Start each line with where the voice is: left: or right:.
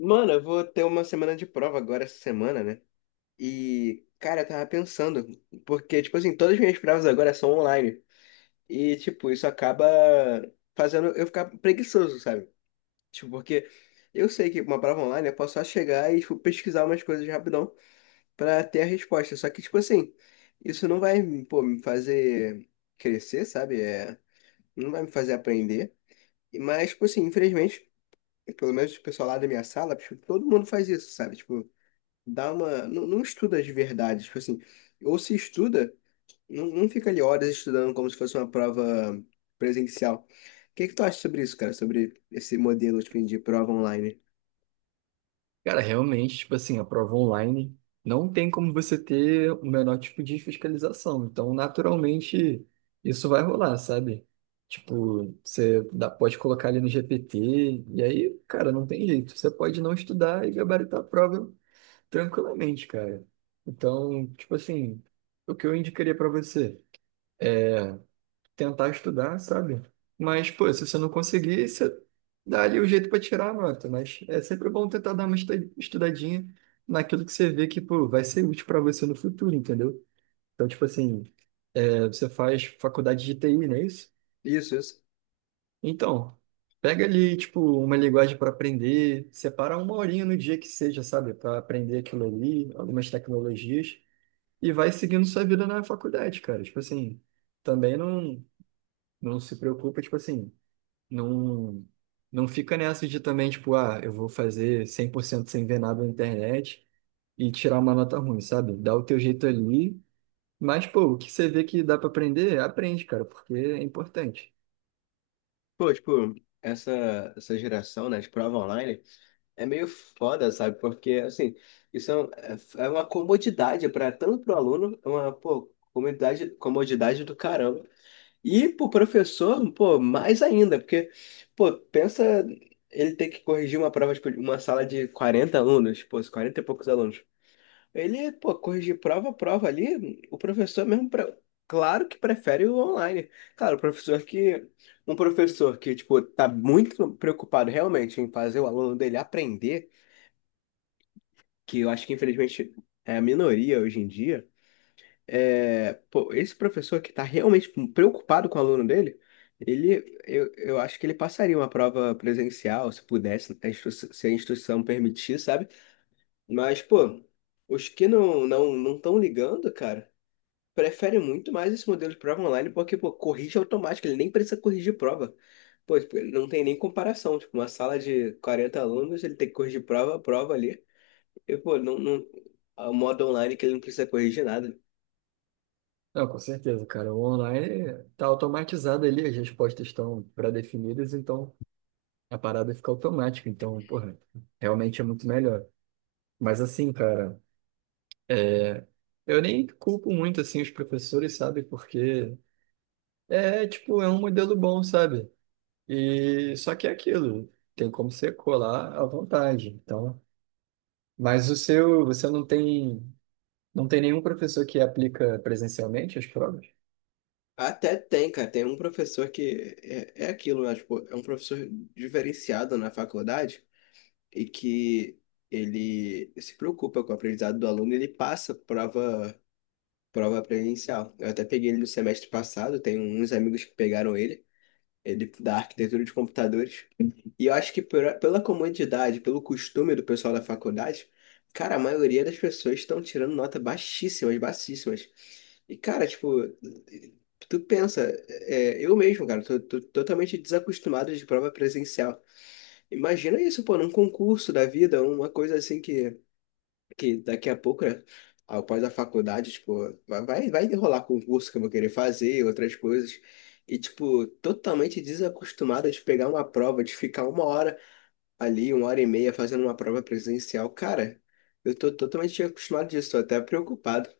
left: Mano, eu vou ter uma semana de prova agora essa semana, né? E, cara, eu tava pensando, porque, tipo assim, todas as minhas provas agora são online. E, tipo, isso acaba fazendo eu ficar preguiçoso, sabe? Tipo, porque eu sei que uma prova online eu posso só chegar e, tipo, pesquisar umas coisas rapidão pra ter a resposta. Só que, tipo assim, isso não vai, pô, me fazer crescer, sabe? É, não vai me fazer aprender. Mas, tipo assim, infelizmente, pelo menos o pessoal lá da minha sala, tipo, todo mundo faz isso, sabe? Tipo, dá uma. Não, não estuda de verdade, tipo assim. Ou se estuda, não, não fica ali horas estudando como se fosse uma prova presencial. O que que tu acha sobre isso, cara? Sobre esse modelo, tipo, de prova online?
right: Cara, realmente, tipo assim, a prova online não tem como você ter o menor tipo de fiscalização. Então, naturalmente, isso vai rolar, sabe? Tipo, pode colocar ali no GPT, e aí, cara, não tem jeito. Você pode não estudar e gabaritar a prova tranquilamente, cara. Então, tipo assim, o que eu indicaria pra você? Tentar estudar, sabe? Mas, pô, se você não conseguir, você dá ali o jeito para tirar a nota. Mas é sempre bom tentar dar uma estudadinha naquilo que você vê que, pô, vai ser útil para você no futuro, entendeu? Então, tipo assim, você faz faculdade de TI, não é isso?
left: Isso, isso.
right: Então, pega ali, tipo, uma linguagem para aprender, separa uma horinha no dia que seja, sabe? Para aprender aquilo ali, algumas tecnologias, e vai seguindo sua vida na faculdade, cara. Tipo assim, também não, não se preocupa, tipo assim. Não, não fica nessa de também, tipo, ah, eu vou fazer 100% sem ver nada na internet e tirar uma nota ruim, sabe? Dá o teu jeito ali, mas, pô, o que você vê que dá pra aprender, aprende, cara, porque é importante.
left: Pô, tipo, essa geração, né, de prova online. É meio foda, sabe? Porque, assim, isso é, é uma comodidade para tanto pro aluno, é uma, pô, comodidade, comodidade do caramba. E pro professor, pô, mais ainda, porque, pô, pensa ele ter que corrigir uma prova, tipo, de uma sala de 40 alunos, pô, 40 e poucos alunos. Ele, pô, corrigir prova a prova ali, o professor mesmo, claro que prefere o online. Claro, o professor que, um professor que, tipo, tá muito preocupado realmente em fazer o aluno dele aprender, que eu acho que infelizmente é a minoria hoje em dia, é, pô, esse professor que está realmente preocupado com o aluno dele, eu acho que ele passaria uma prova presencial, se pudesse, se a instituição permitir, sabe? Mas, pô, os que não estão ligando, cara, preferem muito mais esse modelo de prova online porque, pô, corrige automático, ele nem precisa corrigir prova. Pô, tipo, ele não tem nem comparação, tipo, uma sala de 40 alunos, ele tem que corrigir prova, prova ali, e, pô, não, não, o modo online que ele não precisa corrigir nada.
right: Não, com certeza, cara. O online tá automatizado ali, as respostas estão pré-definidas, então a parada fica automática. Então, porra, realmente é muito melhor. Mas assim, cara, é... eu nem culpo muito, assim, os professores, sabe? Porque é, tipo, é um modelo bom, sabe? E só que é aquilo, tem como você colar à vontade. Então, mas o seu, você não tem, não tem nenhum professor que aplica presencialmente as provas?
left: Até tem, cara. Tem um professor que é aquilo, né? Tipo, é um professor diferenciado na faculdade e que ele se preocupa com o aprendizado do aluno e ele passa prova, prova presencial. Eu até peguei ele no semestre passado, tem uns amigos que pegaram ele, da arquitetura de computadores. E eu acho que pela comodidade, pelo costume do pessoal da faculdade, cara, a maioria das pessoas estão tirando nota baixíssimas, baixíssimas. E, cara, tipo, tu pensa, é, eu mesmo, cara, tô totalmente desacostumado de prova presencial. Imagina isso, pô, num concurso da vida, uma coisa assim que daqui a pouco, né, após a faculdade, tipo, vai rolar concurso que eu vou querer fazer, outras coisas. E, tipo, totalmente desacostumada de pegar uma prova, de ficar uma hora ali, uma hora e meia fazendo uma prova presencial. Cara, eu tô totalmente acostumado disso, tô até preocupado.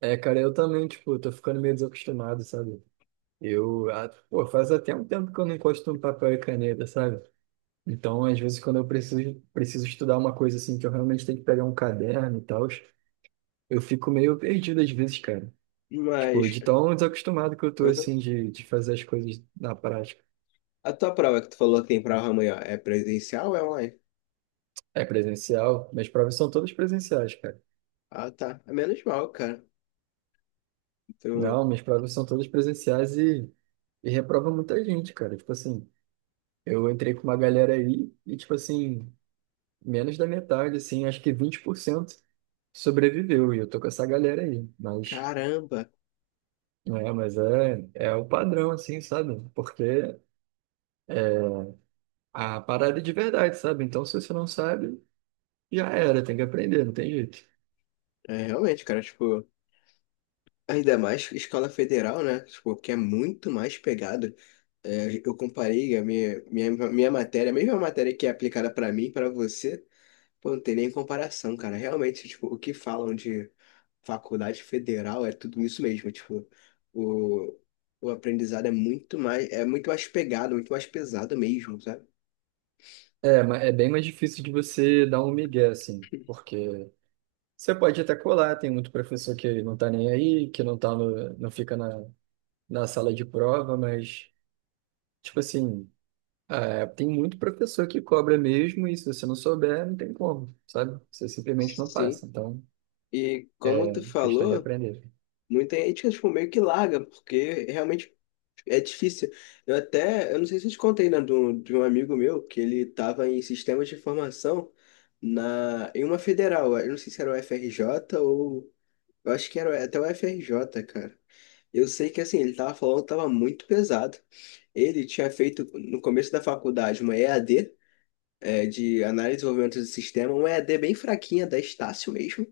right: É, cara, eu também, tipo, tô ficando meio desacostumado, sabe? Eu, ah, pô, faz até um tempo que eu não encosto um papel e caneta, sabe? Então, às vezes, quando eu preciso estudar uma coisa assim, que eu realmente tenho que pegar um caderno e tal, eu fico meio perdido às vezes, cara. Tipo,
left: Mas,
right: de tão desacostumado que eu tô, assim,
left: uhum.
right: de fazer as coisas na prática.
left: A tua prova que tu falou que tem prova amanhã é presencial ou é online?
right: É presencial. Minhas provas são todas presenciais, cara.
left: Ah, tá. É menos mal, cara. Então,
right: Não, minhas provas são todas presenciais e reprova muita gente, cara. Tipo assim, eu entrei com uma galera aí e, tipo assim, menos da metade, assim, acho que 20% sobreviveu. E eu tô com essa galera aí. Mas,
left: caramba.
right: não é, mas é, é o padrão, assim, sabe? Porque a parada é de verdade, sabe? Então, se você não sabe, já era, tem que aprender, não tem jeito.
left: É, realmente, cara, tipo. Ainda mais escola federal, né? Tipo, que é muito mais pegado. É, eu comparei a minha matéria, a mesma matéria que é aplicada para mim, para você, pô, não tem nem comparação, cara. Realmente, tipo, o que falam de faculdade federal é tudo isso mesmo. Tipo, o, o aprendizado é muito mais pegado, muito mais pesado mesmo, sabe?
right: É, é bem mais difícil de você dar um migué, assim, porque você pode até colar, tem muito professor que não tá nem aí, que não fica na sala de prova, mas, tipo assim, é, tem muito professor que cobra mesmo, e se você não souber, não tem como, sabe? Você simplesmente não
left: Sim.
right: passa, então,
left: E como tu
right: questão de
left: falou,
right: aprender.
left: muita gente, tipo, meio que larga, porque realmente é difícil. Eu não sei se eu te contei, né, de um amigo meu que ele estava em sistemas de informação em uma federal. Eu não sei se era o FRJ ou. Eu acho que era até o FRJ, cara. Eu sei que assim, ele tava falando que tava muito pesado. Ele tinha feito no começo da faculdade uma EAD de análise e desenvolvimento de sistema, uma EAD bem fraquinha da Estácio mesmo.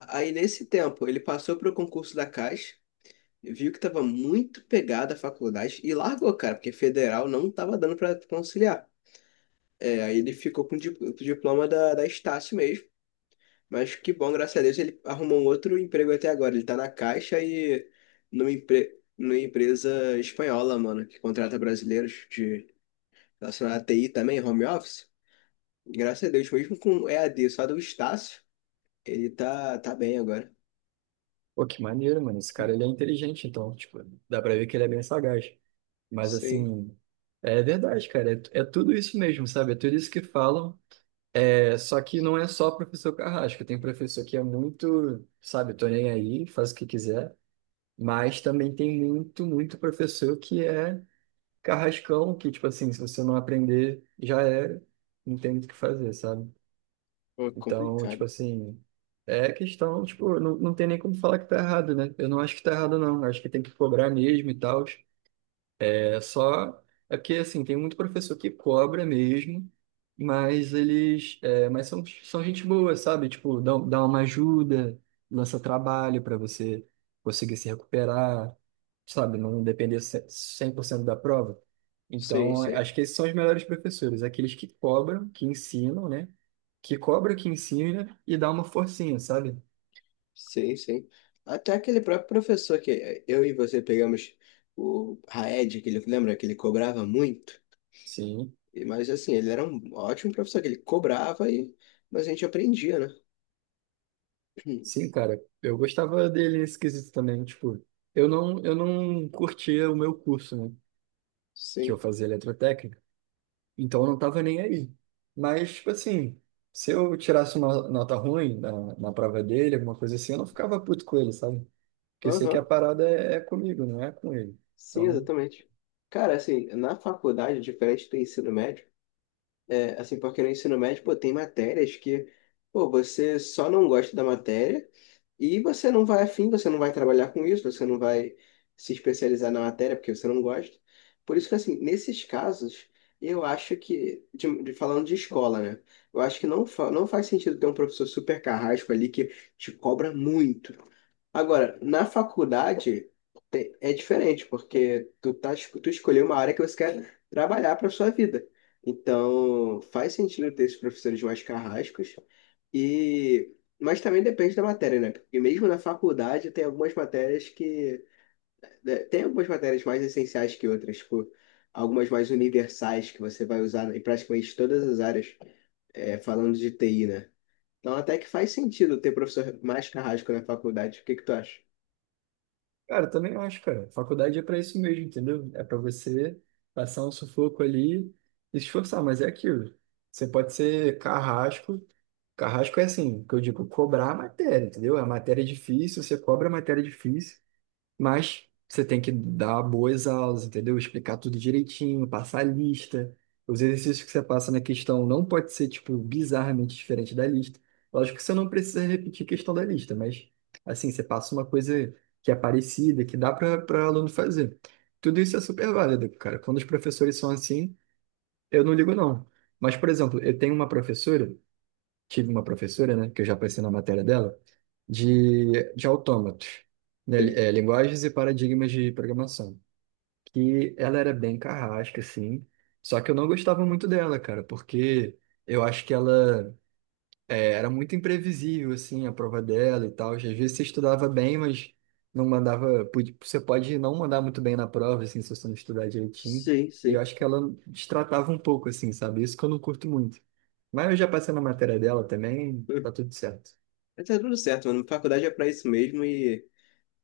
left: Aí nesse tempo ele passou para o concurso da Caixa, viu que tava muito pegada a faculdade e largou, cara, porque federal não tava dando pra conciliar. É, aí ele ficou com o o diploma da Estácio mesmo. Mas que bom, graças a Deus, ele arrumou um outro emprego até agora. Ele tá na Caixa e numa empresa espanhola, mano, que contrata brasileiros de relacionado à TI também, home office. E graças a Deus, mesmo com EAD só do Estácio, ele tá bem agora.
right: Pô, que maneiro, mano, esse cara, ele é inteligente, então, tipo, dá pra ver que ele é bem sagaz. Mas,
left: Sei,
right: assim, é verdade, cara, é, é tudo isso mesmo, sabe? É tudo isso que falam. É, só que não é só professor carrasco, tem professor que é muito, sabe, tô nem aí, faz o que quiser, mas também tem muito professor que é carrascão, que, tipo assim, se você não aprender, já era, não tem muito o que fazer, sabe?
left: pô,
right: Então, tipo
left: complicado.
right: assim, é questão, tipo, não, não tem nem como falar que tá errado, né? Eu não acho que tá errado, não, acho que tem que cobrar mesmo e tal, é só. É porque, assim, tem muito professor que cobra mesmo, mas eles. É, mas são, são gente boa, sabe? Tipo, dá uma ajuda, lança trabalho para você conseguir se recuperar, sabe? Não depender 100% da prova.
left: Sei,
right: Então,
left: sei.
right: acho que esses são os melhores professores, aqueles que cobram, que ensinam, né? Que cobra, que ensina e dá uma forcinha, sabe?
left: Sim, sim. Até aquele próprio professor que eu e você pegamos o Raed, que ele lembra que ele cobrava muito.
right: Sim.
left: Mas assim, ele era um ótimo professor, que ele cobrava e mas a gente aprendia, né?
right: Sim, cara, eu gostava dele esquisito também, tipo, eu não curtia o meu curso, né, que eu
left: Sim.
right: fazia eletrotécnica, então eu não tava nem aí. Mas, tipo assim, se eu tirasse uma nota ruim na prova dele, alguma coisa assim, eu não ficava puto com ele, sabe? Porque eu sei que a
left: Aham.
right: parada é, é comigo, não é com ele.
left: Sim,
right: Então,
left: exatamente. Cara, assim, na faculdade, diferente do ensino médio, é, assim, porque no ensino médio, pô, tem matérias que, pô, você só não gosta da matéria e você não vai afim, você não vai trabalhar com isso, você não vai se especializar na matéria porque você não gosta. Por isso que, assim, nesses casos, eu acho que, falando de escola, né? Eu acho que não faz sentido ter um professor super carrasco ali que te cobra muito. Agora, na faculdade é diferente, porque tu escolheu uma área que você quer trabalhar para sua vida. Então, faz sentido ter esses professores mais carrascos. E, mas também depende da matéria, né? Porque mesmo na faculdade tem algumas matérias, né? Tem algumas matérias mais essenciais que outras, tipo, algumas mais universais que você vai usar em praticamente todas as áreas, é, falando de TI, né? Então, até que faz sentido ter professor mais carrasco na faculdade. O que que tu acha?
right: cara, também eu acho, cara, faculdade é pra isso mesmo, entendeu? É pra você passar um sufoco ali e se esforçar, mas é aquilo. Você pode ser carrasco. Carrasco é assim, que eu digo cobrar a matéria, entendeu? A matéria é difícil, você cobra a matéria é difícil, mas você tem que dar boas aulas, entendeu? Explicar tudo direitinho, passar a lista. Os exercícios que você passa na questão não pode ser, tipo, bizarramente diferente da lista. Lógico que você não precisa repetir a questão da lista, mas, assim, você passa uma coisa que é parecida, que dá para o aluno fazer. Tudo isso é super válido, cara. Quando os professores são assim, eu não ligo, não. Mas, por exemplo, eu tenho uma professora tive uma professora, né, que eu já passei na matéria dela, de autômatos, né, linguagens e paradigmas de programação, que ela era bem carrasca, assim, só que eu não gostava muito dela, cara, porque eu acho que ela era muito imprevisível, assim, a prova dela e tal. Às vezes você estudava bem, mas não mandava. Pode- Você pode não mandar muito bem na prova, assim, se você não estudar direitinho.
left: Sim,
right: E eu
left: sim.
right: acho que ela destratava um pouco, assim, sabe? Isso que eu não curto muito. Mas eu já passei na matéria dela também, tá tudo certo.
left: Mas tá tudo certo, mano. Faculdade é pra isso mesmo e,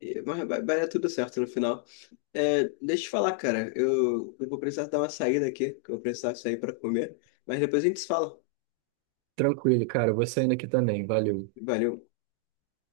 left: e- mas vai dar tudo certo no final. É, deixa eu te falar, cara. Eu vou precisar dar uma saída aqui, que eu vou precisar sair pra comer. Mas depois a gente se fala.
right: Tranquilo, cara. Eu vou saindo aqui também. Valeu.
left: Valeu.